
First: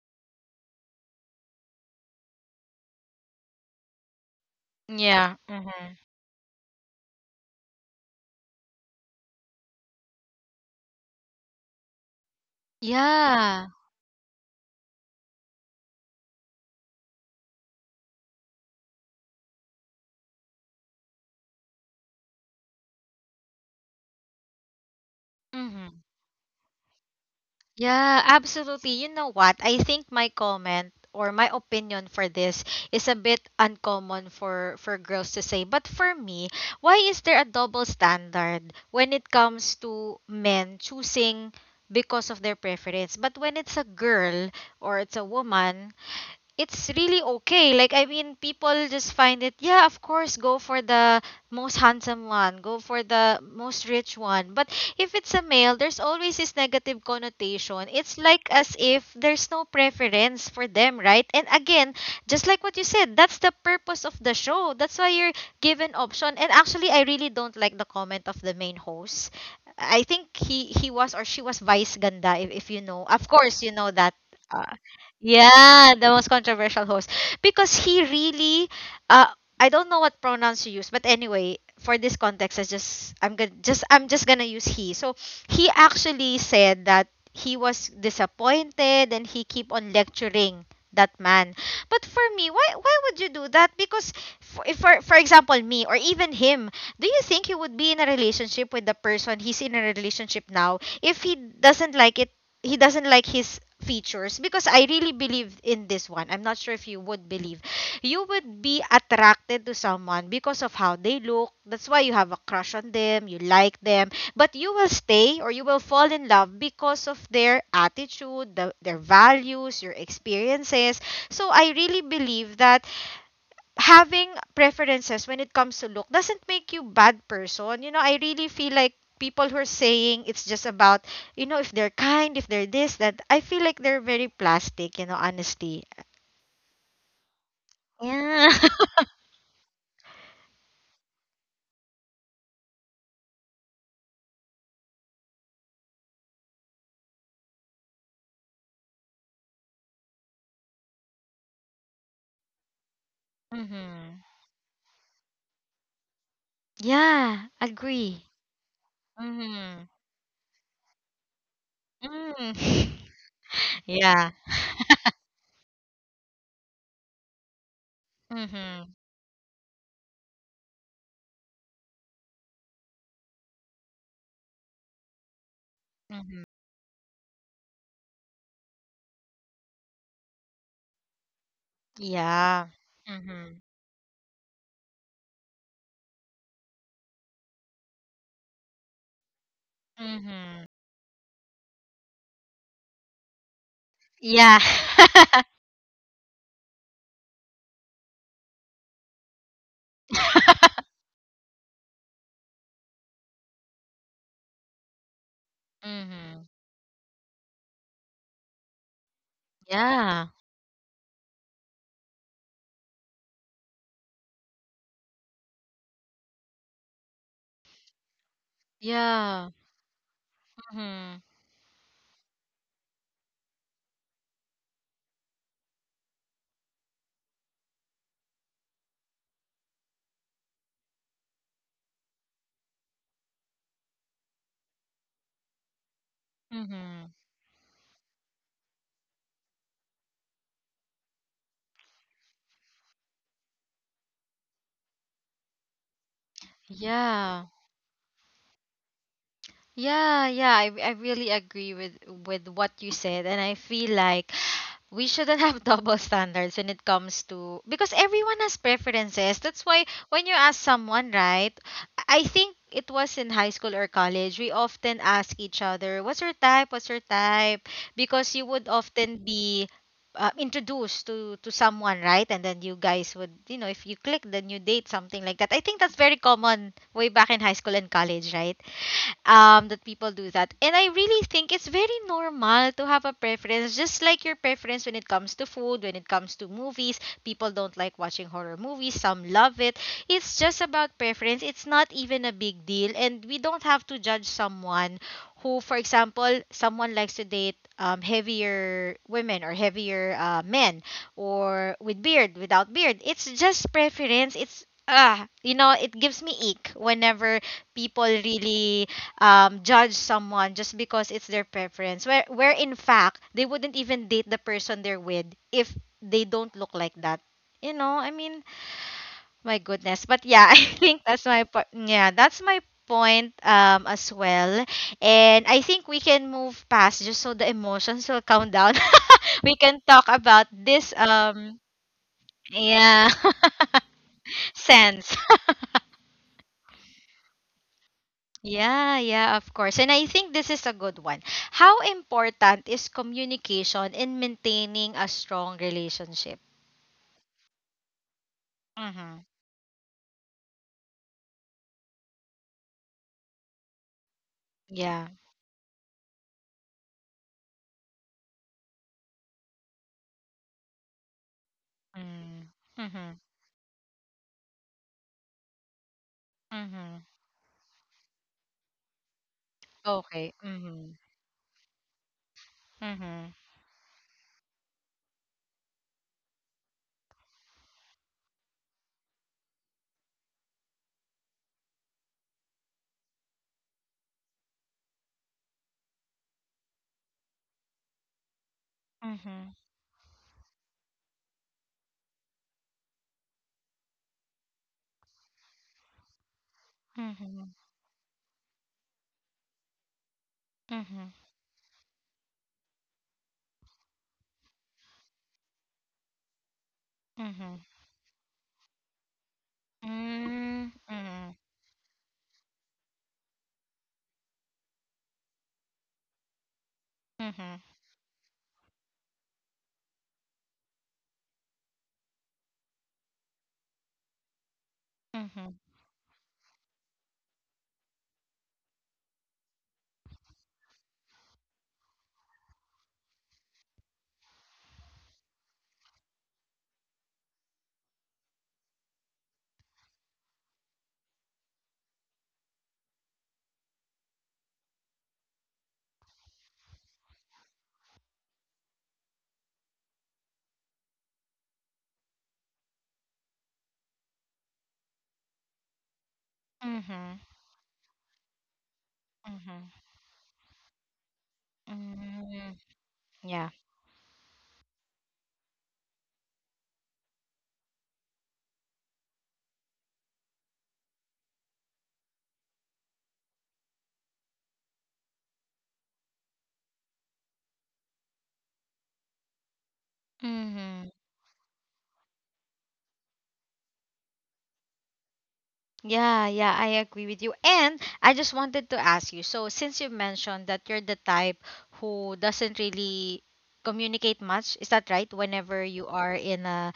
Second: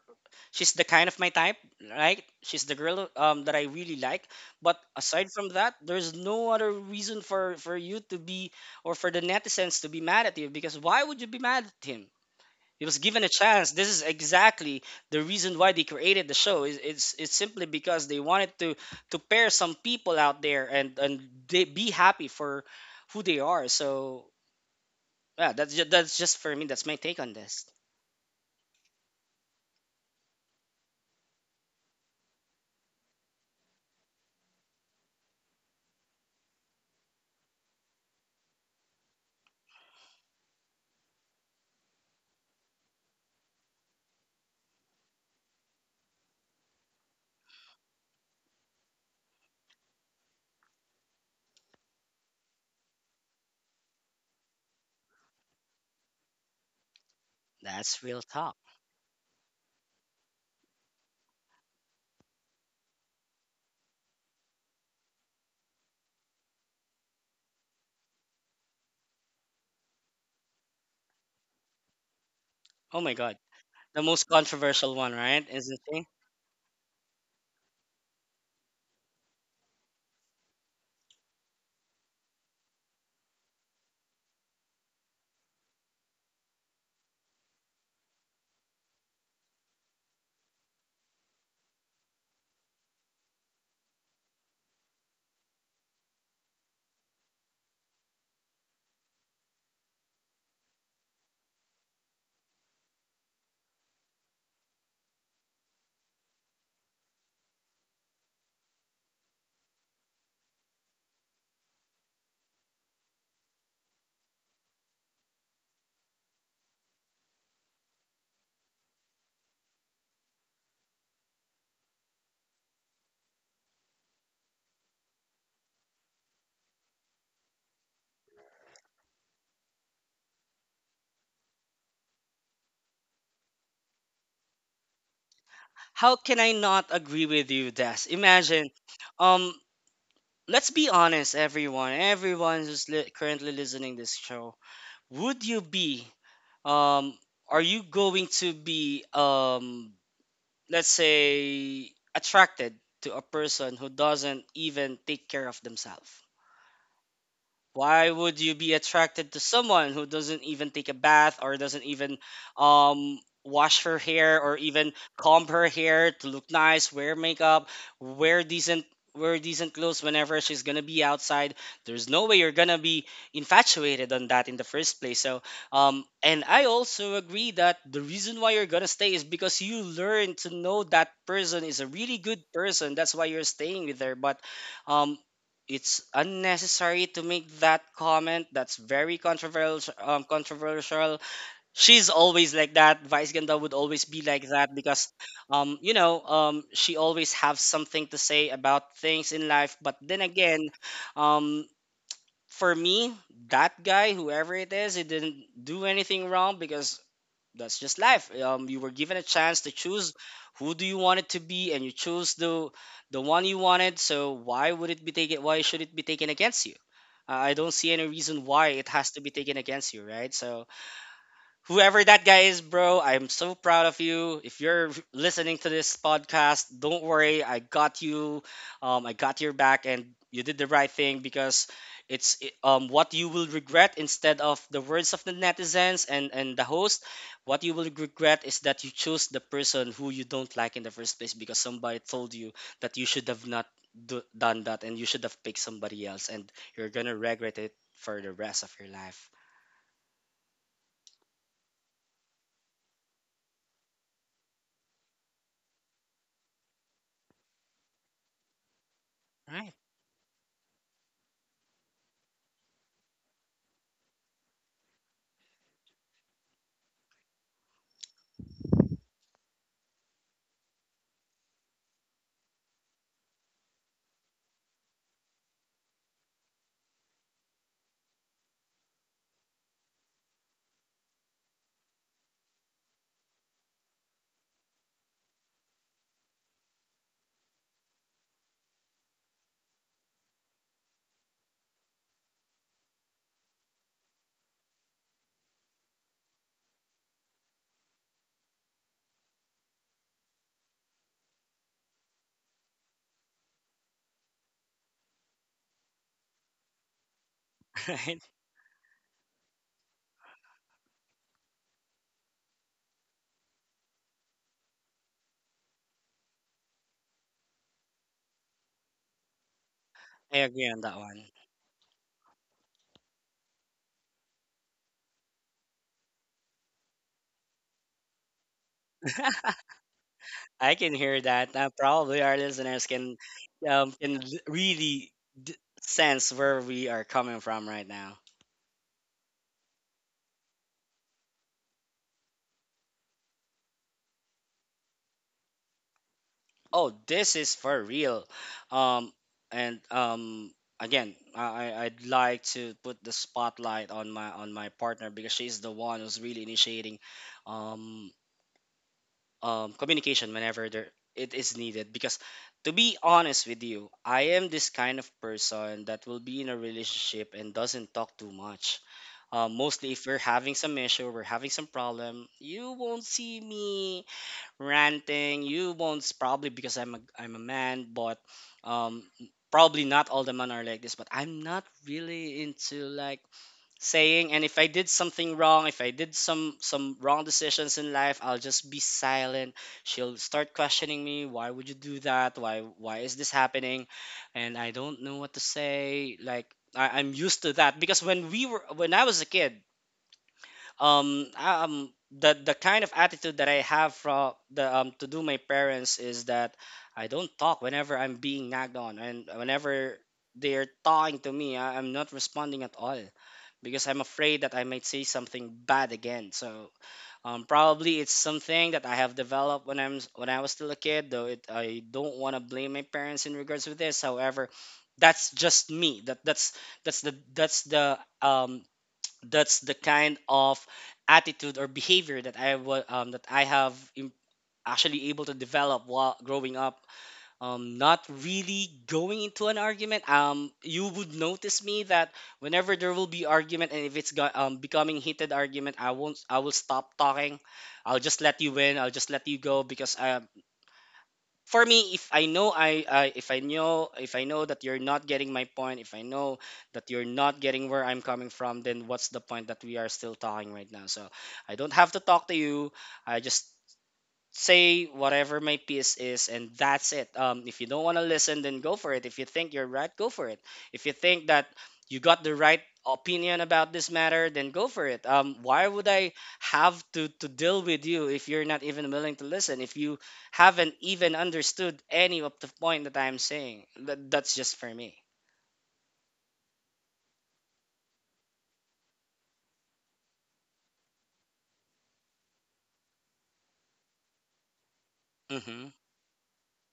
Speaker 2: she's the kind of my type, right? She's the girl that I really like. But aside
Speaker 1: Yeah.
Speaker 2: from that,
Speaker 1: Mhm.
Speaker 2: there's no other reason for you to be, or for the netizens to be mad at you, because why would you be mad at him? He was given a
Speaker 1: Yeah.
Speaker 2: chance. This is exactly the reason why they created the show. Is it's simply because they wanted to pair some people out there, and they be happy for who they are. So yeah,
Speaker 1: Mhm.
Speaker 2: that's just for me. That's my take on this.
Speaker 1: Yeah, absolutely. You know what? I think my comment or my opinion for this is a bit uncommon for girls to say. But for me, why is there a double standard when it comes to men choosing because of their preference? But when it's a girl or it's a woman, it's really okay. Like I mean, people just find it. Yeah, of course, go for the most handsome one, go for the most rich one. But if it's a male, there's always this negative connotation.
Speaker 2: That's real
Speaker 1: It's like
Speaker 2: talk.
Speaker 1: as if there's no preference for them, right? And again, just like what you said, that's the purpose of the show. That's why you're given option. And actually, I really don't like the comment of the main host. I think he was or she was Vice Ganda. If you
Speaker 2: Oh
Speaker 1: know,
Speaker 2: my
Speaker 1: of
Speaker 2: God.
Speaker 1: course, you know
Speaker 2: The
Speaker 1: that.
Speaker 2: most
Speaker 1: uh,
Speaker 2: controversial one, right? Isn't
Speaker 1: yeah,
Speaker 2: it?
Speaker 1: the most controversial host because he really uh I don't know what pronouns you use, but anyway, for this context, I'm just gonna use he. So he actually said that he was disappointed and he keep on lecturing that man. But for me, why would you do that? Because for if for, for example me or even him, do you think he would be in a relationship with the person he's in a relationship now if he doesn't like it? He doesn't like his features because I really believe in this one. I'm not sure if you would believe. You would be attracted to someone because of how they look. That's why you have a crush on them, you like them, but you will stay or you will fall in love because of their attitude, their values, your experiences. So I really believe that having preferences when it comes to look doesn't make you bad person. I really feel like people who are saying it's just about, if they're kind, if they're this, that I feel like they're very plastic, honestly.
Speaker 2: How can I not agree with you, Des?
Speaker 1: Yeah.
Speaker 2: Imagine, um, let's be honest, everyone, everyone who's currently listening this show, would you be, um, are you going to be, let's say, attracted to a person who
Speaker 1: Mm-hmm.
Speaker 2: doesn't even take care of themselves?
Speaker 1: Yeah,
Speaker 2: Why
Speaker 1: agree.
Speaker 2: would you be attracted to
Speaker 1: Mm-hmm.
Speaker 2: someone who doesn't even take a bath, or doesn't even
Speaker 1: Mm.
Speaker 2: wash her
Speaker 1: Yeah.
Speaker 2: hair, or even comb her hair to look nice, wear makeup, wear decent
Speaker 1: Mm-hmm.
Speaker 2: wear decent clothes whenever she's gonna be outside? There's no way you're gonna be infatuated on that in the first place. So
Speaker 1: Mm-hmm.
Speaker 2: and I also agree that the reason why you're gonna stay is because you learn to know that person is a really good
Speaker 1: Yeah.
Speaker 2: person. That's why you're
Speaker 1: Mm-hmm.
Speaker 2: staying with her. But um it's unnecessary to make that comment. That's very controversial.
Speaker 1: Mm-hmm.
Speaker 2: Controversial. She's always like that. Vice Ganda would always be like
Speaker 1: Yeah.
Speaker 2: that, because, you know, she always have something to say about things in life. But then again, um, for me, that guy, whoever it is, he didn't do anything
Speaker 1: Mm-hmm.
Speaker 2: wrong, because that's just life. You were given a chance to choose
Speaker 1: Yeah.
Speaker 2: who do you want it to be, and you choose the one you wanted. So why would it be taken? Why should it be taken against you? I don't see any reason why it has to be
Speaker 1: Yeah.
Speaker 2: taken against you, right? So
Speaker 1: Mm-hmm.
Speaker 2: whoever that guy is, bro, I'm so proud of you. If you're listening to this podcast, don't worry. I got you. I got your back, and you did the right thing, because what you will regret, instead of the words of the netizens and the
Speaker 1: Mm-hmm.
Speaker 2: host. What you will regret is that you chose the person who you don't like in the first place, because somebody told you that you should have not done that, and you should have picked somebody else, and you're going to
Speaker 1: Yeah.
Speaker 2: regret it for the rest of your life.
Speaker 1: Yeah, yeah, I really agree with what you said and I feel like we shouldn't have double standards when it comes to because everyone has preferences. That's
Speaker 2: Right.
Speaker 1: why when you ask someone, right? I think it was in high school or college, we often ask each other, "What's your type? What's your type?" Because you would often be introduced to someone, right? And then you guys would, you know, if you click, then you date something like that. I think that's very common way back in high school and college, right? That people do that. And I really think it's very normal to have a preference, just like your preference when it comes to food, when it comes to movies. People don't like watching horror movies, some love it. It's just about preference. It's not even a big deal. And we don't have to judge someone who, for example, someone likes to date heavier women or heavier men or with beard, without beard. It's just preference. You know, it gives me ick whenever people
Speaker 2: Right?
Speaker 1: really judge someone just because it's their preference, where in fact, they wouldn't even date the person they're with if they don't look like that. You know, I mean, my goodness. But
Speaker 2: I
Speaker 1: yeah, I
Speaker 2: agree on that.
Speaker 1: think that's my po- yeah, that's my point as well. And I think we can move past just so the emotions will calm down. We can talk about
Speaker 2: I
Speaker 1: this
Speaker 2: can hear that. Probably our listeners
Speaker 1: yeah.
Speaker 2: can
Speaker 1: Sense.
Speaker 2: really d- sense where we are coming from right now.
Speaker 1: Yeah, yeah, of course. And I think this is a good one. How important is communication in maintaining a strong relationship?
Speaker 2: Oh, this is for real.
Speaker 1: Mm-hmm.
Speaker 2: Um, and again, I'd like to put the spotlight on my
Speaker 1: Yeah.
Speaker 2: partner, because she's the one who's really initiating um, communication whenever there it is needed. Because
Speaker 1: Mm.
Speaker 2: to be
Speaker 1: Mm-hmm.
Speaker 2: honest with you, I am this kind of person that will be in a
Speaker 1: Mm-hmm.
Speaker 2: relationship and doesn't talk too much. Mostly if we're
Speaker 1: Okay.
Speaker 2: having some
Speaker 1: Mm-hmm.
Speaker 2: issue, we're having some problem, you won't
Speaker 1: Mm-hmm.
Speaker 2: see me ranting. You won't probably because I'm a man, but um probably not all the men are like this, but I'm not really into like saying. And if I did something wrong, if I did some wrong decisions in life, I'll just be
Speaker 1: Mm-hmm.
Speaker 2: silent. She'll start questioning me, why would you do that? Why is this happening? And I don't know what to say. Like I'm
Speaker 1: Mm-hmm.
Speaker 2: used to that, because when we were when I was a kid, the kind of attitude that I have from the to do my parents is that I don't
Speaker 1: Mm-hmm.
Speaker 2: talk whenever I'm being nagged on, and whenever
Speaker 1: Mm-hmm.
Speaker 2: they're talking
Speaker 1: Mm-hmm.
Speaker 2: to me, I'm not responding at all, because I'm afraid that I might say something bad again. So
Speaker 1: Mm-hmm.
Speaker 2: probably it's something that I have developed when I'm when I was still a kid, though it I don't want to blame my parents in regards with this. However, that's
Speaker 1: Mm-hmm.
Speaker 2: just me. That's the kind of attitude or behavior that I was that I have actually able to develop while growing up. Not really going into an argument. You would notice me that whenever there will be argument, and if becoming heated argument, I won't. I will stop talking. I'll just let you win. I'll just let you go. Because I for me, if I know, I if I know, if I know that you're not getting my point, if I know that you're
Speaker 1: Mm-hmm.
Speaker 2: not getting where I'm coming from, then what's the point that
Speaker 1: Mm-hmm.
Speaker 2: we are still talking right now? So I don't have to talk to
Speaker 1: Mm-hmm.
Speaker 2: you. I
Speaker 1: Yeah.
Speaker 2: just say whatever my piece is, and that's it. If you don't want to listen, then go for it. If you think you're right, go for it. If you think that you got the right opinion about this matter, then go for it. Why would I have to deal with you if you're not even willing to listen, if you haven't
Speaker 1: Mm-hmm.
Speaker 2: even understood any of the point that I'm saying? That's just for me.
Speaker 1: Yeah, yeah, I agree with you. And I just wanted to ask you. So, since you mentioned that you're the type who doesn't really communicate much, is that right? Whenever
Speaker 2: hmm
Speaker 1: you are in a,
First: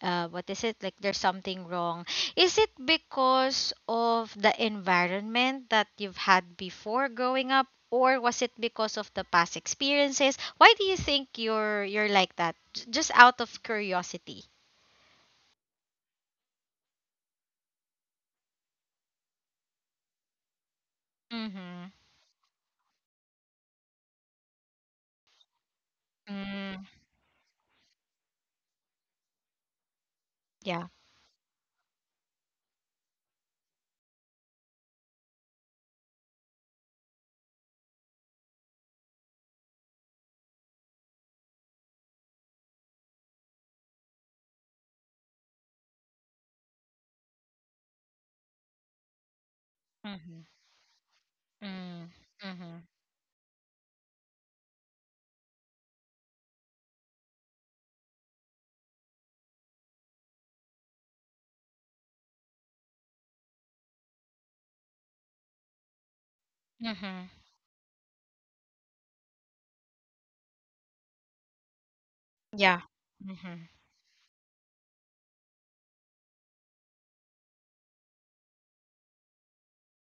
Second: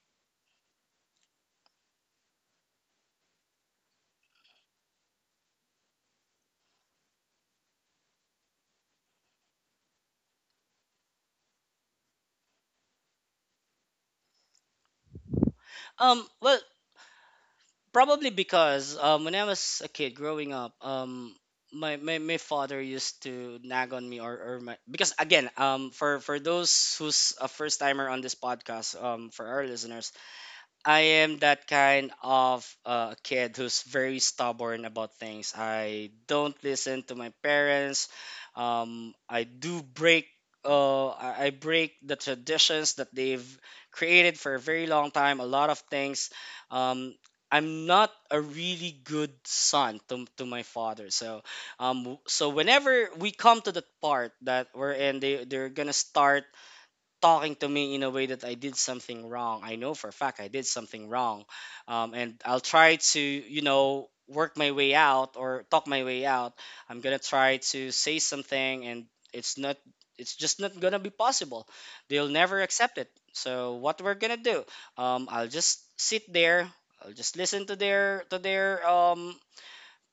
Speaker 1: what is it? Like there's something wrong. Is it because of the environment that you've had before growing up, or was it because of the past experiences? Why do you think you're like that? Just out of curiosity.
Speaker 2: um well Probably because when I was a kid growing up,
Speaker 1: Mm-hmm.
Speaker 2: my father used to nag on me, or my, because again, for
Speaker 1: Mm,
Speaker 2: those who's a first timer on this podcast, for our listeners,
Speaker 1: yeah.
Speaker 2: I am that kind of, kid who's very stubborn about things. I don't listen to my parents. I do break. I break the traditions that they've created for a very long time. A lot of things. Um, I'm not a really good son
Speaker 1: Mm-hmm.
Speaker 2: to my father. So
Speaker 1: Mm-hmm.
Speaker 2: whenever we come to the part that we're in, they're gonna start talking to me in a way that I did something wrong. I know for a fact I did something wrong. And I'll try to, work my way out or talk my way out. I'm going to
Speaker 1: Mhm.
Speaker 2: try to say something and it's not it's just not going to be possible. They'll never
Speaker 1: Yeah.
Speaker 2: accept it.
Speaker 1: Mhm.
Speaker 2: So what we're going to do? I'll just sit there. I'll just listen to their to their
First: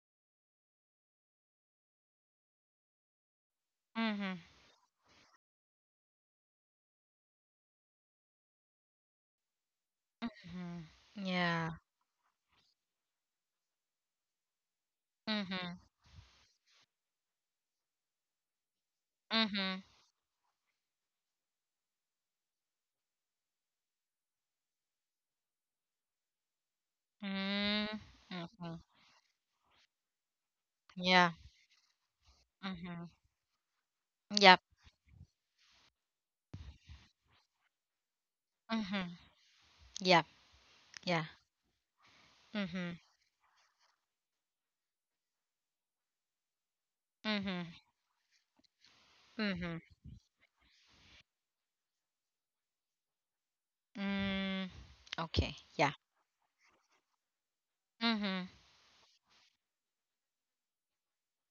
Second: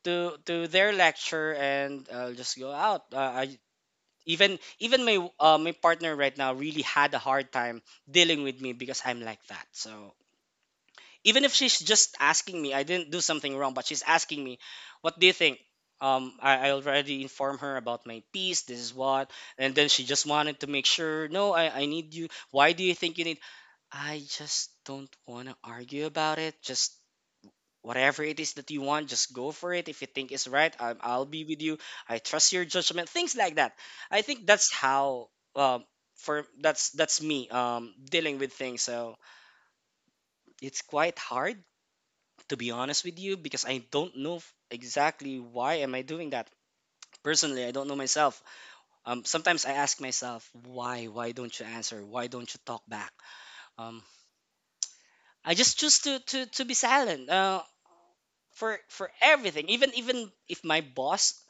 Speaker 2: to their lecture and I'll just go out. I
Speaker 1: Mhm.
Speaker 2: Even my my partner right now really had a hard time dealing with me because I'm like that. So
Speaker 1: Mhm.
Speaker 2: even if
Speaker 1: Yeah.
Speaker 2: she's just asking me, I didn't do something wrong, but she's asking me, "What do you think?"
Speaker 1: Mhm.
Speaker 2: I already informed her about my piece. This is what, and
Speaker 1: Mhm.
Speaker 2: then she just wanted to make sure. No, I need you. Why do you think you need? I just don't want to argue about it. Just
Speaker 1: Mm.
Speaker 2: whatever it is that
Speaker 1: Mhm.
Speaker 2: you want, just go for it. If you think it's right, I'll
Speaker 1: Yeah.
Speaker 2: be with you. I trust your judgment.
Speaker 1: Mhm.
Speaker 2: Things like that. I think
Speaker 1: Yep.
Speaker 2: that's how um, for that's me dealing with things. So
Speaker 1: Mhm. Yep.
Speaker 2: it's quite
Speaker 1: Yeah.
Speaker 2: hard to be
Speaker 1: Mhm.
Speaker 2: honest with you because I don't know exactly why am I doing that. Personally,
Speaker 1: Mhm.
Speaker 2: I don't know myself. Sometimes I
Speaker 1: Mhm.
Speaker 2: ask myself, why? Why don't you answer? Why don't you talk back? Um,
Speaker 1: Mm.
Speaker 2: I
Speaker 1: Okay.
Speaker 2: just
Speaker 1: Yeah.
Speaker 2: choose to be silent.
Speaker 1: Mhm.
Speaker 2: For everything even if my boss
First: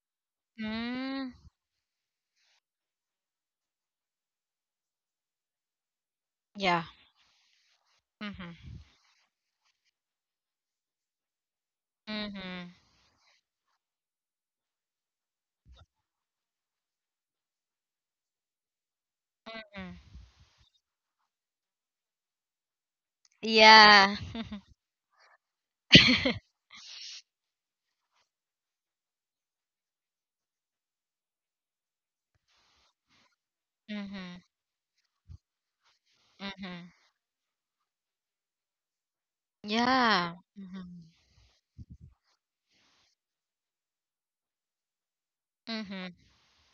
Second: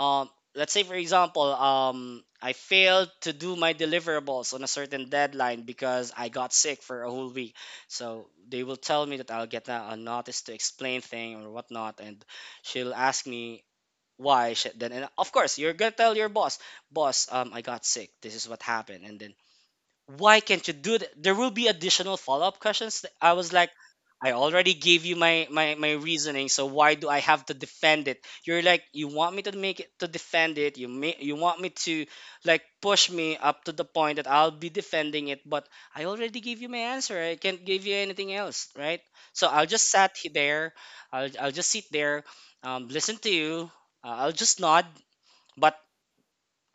Speaker 2: um let's say for
Speaker 1: Mm.
Speaker 2: example I failed to do my deliverables on a certain deadline because I got sick
Speaker 1: Yeah.
Speaker 2: for a whole week. So they
Speaker 1: Mhm.
Speaker 2: will tell me that I'll get a notice to explain thing or whatnot. And
Speaker 1: Mhm.
Speaker 2: she'll ask me why she then, and of course you're gonna tell your boss, I got sick, this is what happened. And then
Speaker 1: Mhm.
Speaker 2: why can't you do that? There will be additional follow up questions. That I was like,
Speaker 1: Yeah.
Speaker 2: I already gave you my, my reasoning, so why do I have to defend it? You're like, you want me to make it to defend it. You may, you want me to like push me up to the point that
Speaker 1: Mhm.
Speaker 2: I'll be defending it, but I already gave you
Speaker 1: Mhm.
Speaker 2: my answer. I can't give you anything else, right? So I'll just
Speaker 1: Yeah.
Speaker 2: there.
Speaker 1: Mhm.
Speaker 2: I'll just sit there, listen to you. I'll just nod, but
Speaker 1: Mhm.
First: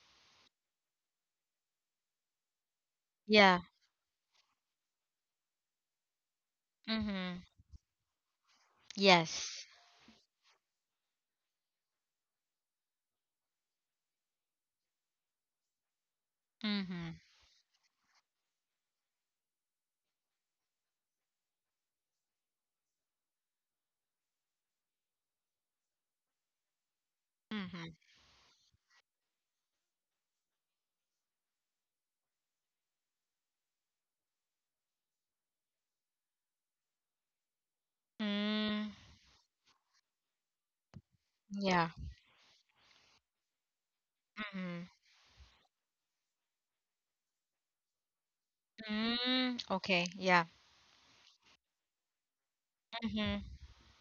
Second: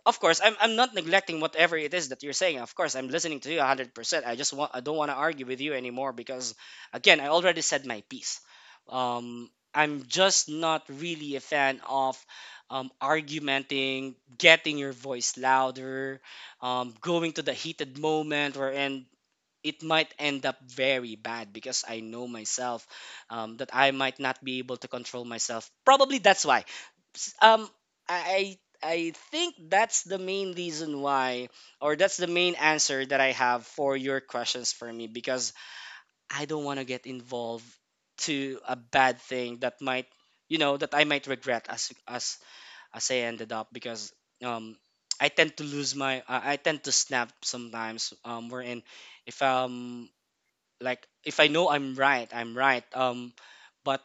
Speaker 2: of course I'm not neglecting whatever it is that you're saying. Of course I'm listening to you
Speaker 1: Yeah.
Speaker 2: 100%. I just want, I don't want to argue with you anymore because again I
Speaker 1: Mhm.
Speaker 2: already said my piece.
Speaker 1: Yes.
Speaker 2: I'm just not really a fan of argumenting, getting your voice louder,
Speaker 1: Mhm.
Speaker 2: going to the heated moment wherein it might end up very bad because I know myself, that I might not be able to control myself. Probably that's why. S- Um,
Speaker 1: Mhm.
Speaker 2: I think that's the main reason why, or that's the main answer that I have for your questions for me because I don't want to get involved to a
Speaker 1: Mm,
Speaker 2: bad thing that might, you know, that I might regret
Speaker 1: yeah.
Speaker 2: as as I ended up because um.
Speaker 1: Mm-hmm.
Speaker 2: I tend to lose my. I tend to snap sometimes. Wherein if
Speaker 1: Mm, okay. Yeah.
Speaker 2: like if I know I'm right, I'm right. Um,
Speaker 1: Mm-hmm.
Speaker 2: but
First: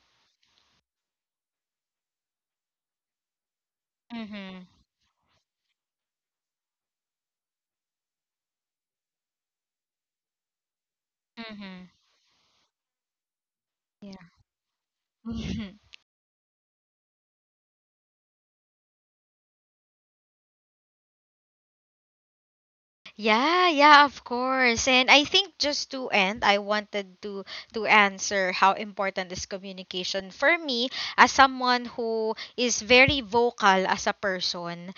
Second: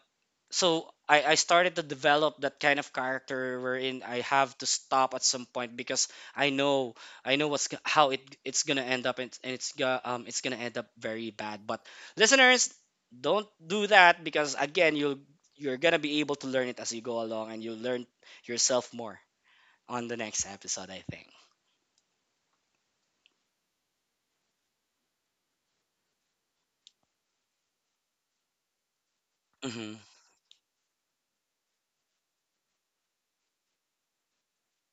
Speaker 2: so I started to develop that kind of character wherein I have
Speaker 1: Mm-hmm.
Speaker 2: to stop at some point because I know, I know how it's gonna end up, and it's gonna end up very bad. But
Speaker 1: Mm-hmm.
Speaker 2: listeners, don't do
Speaker 1: Yeah.
Speaker 2: that, because again you're
Speaker 1: Mhm.
Speaker 2: gonna be able to learn it as you go along and you learn yourself more on the next episode, I think.
Speaker 1: Yeah, yeah, of course. And I think just to end, I wanted to answer how important is
Speaker 2: Mm-hmm.
Speaker 1: communication for me as someone who is very vocal as a person,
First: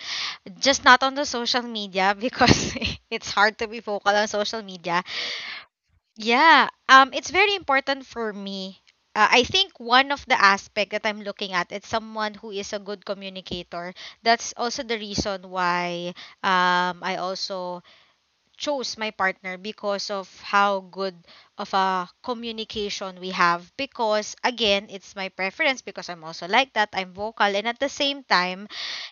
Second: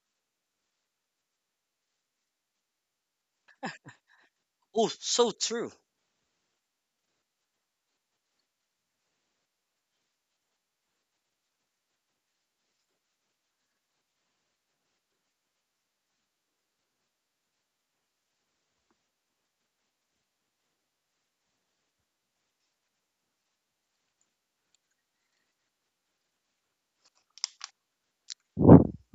Speaker 1: just not on the social media because it's hard to be vocal on social
Speaker 2: Oh,
Speaker 1: media.
Speaker 2: so true.
Speaker 1: Yeah, it's very important for me. I think one of the aspect that I'm looking at is someone who is a good communicator. That's also the reason why I also chose my partner because of how good of a communication we have, because again it's my preference, because I'm also like that, I'm vocal, and at the same time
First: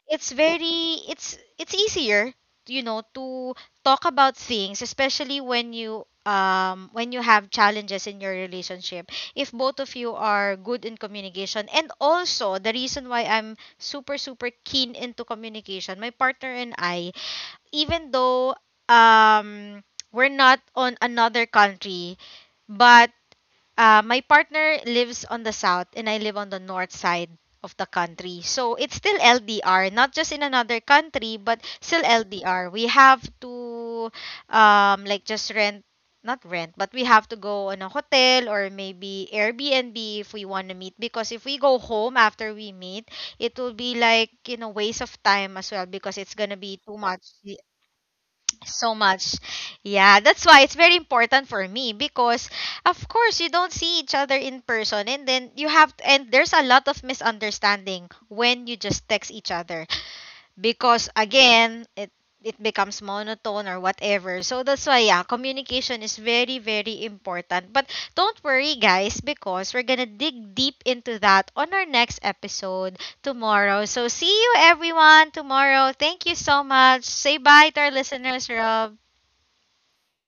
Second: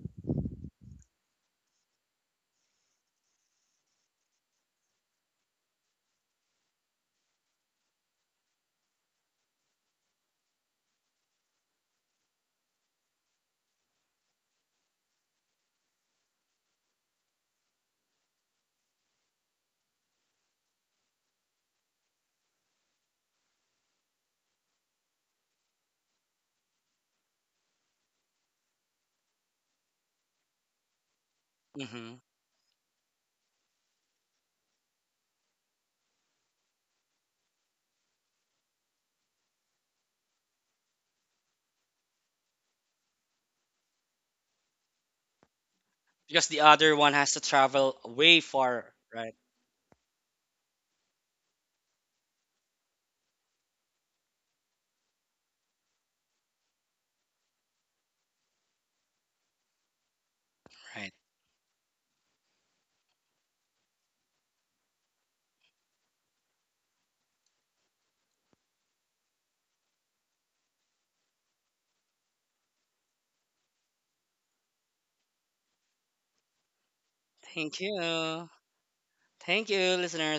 Speaker 1: it's very it's easier, you know, to talk about things, especially when you have challenges in your relationship, if both of you are good in communication. And also the reason why I'm super super keen into communication my partner and I, even though um we're not on another country, but my partner lives on the south and I live on the north side of the country. So it's still LDR, not just in another country, but still
Speaker 2: Mm-hmm.
Speaker 1: LDR. We have to like just rent, not rent, but we have to go on a hotel or maybe Airbnb if we want to meet. Because if we go home after we meet, it will be like, you know, waste of time as well because it's
Speaker 2: Because the
Speaker 1: gonna be
Speaker 2: other
Speaker 1: too
Speaker 2: one
Speaker 1: much
Speaker 2: has to travel way far,
Speaker 1: so
Speaker 2: right?
Speaker 1: much. Yeah, that's why it's very important for me because of course you don't see each other in person, and then you have and there's a lot of misunderstanding when you just text each other,
Speaker 2: Right.
Speaker 1: because again, it becomes monotone or whatever. So that's why, yeah, communication is very very important. But don't worry guys, because we're going to dig deep into that on our next episode tomorrow. So see you everyone tomorrow. Thank you so much. Say
Speaker 2: Thank
Speaker 1: bye to our
Speaker 2: you.
Speaker 1: listeners, Rob.
Speaker 2: Thank you, listeners.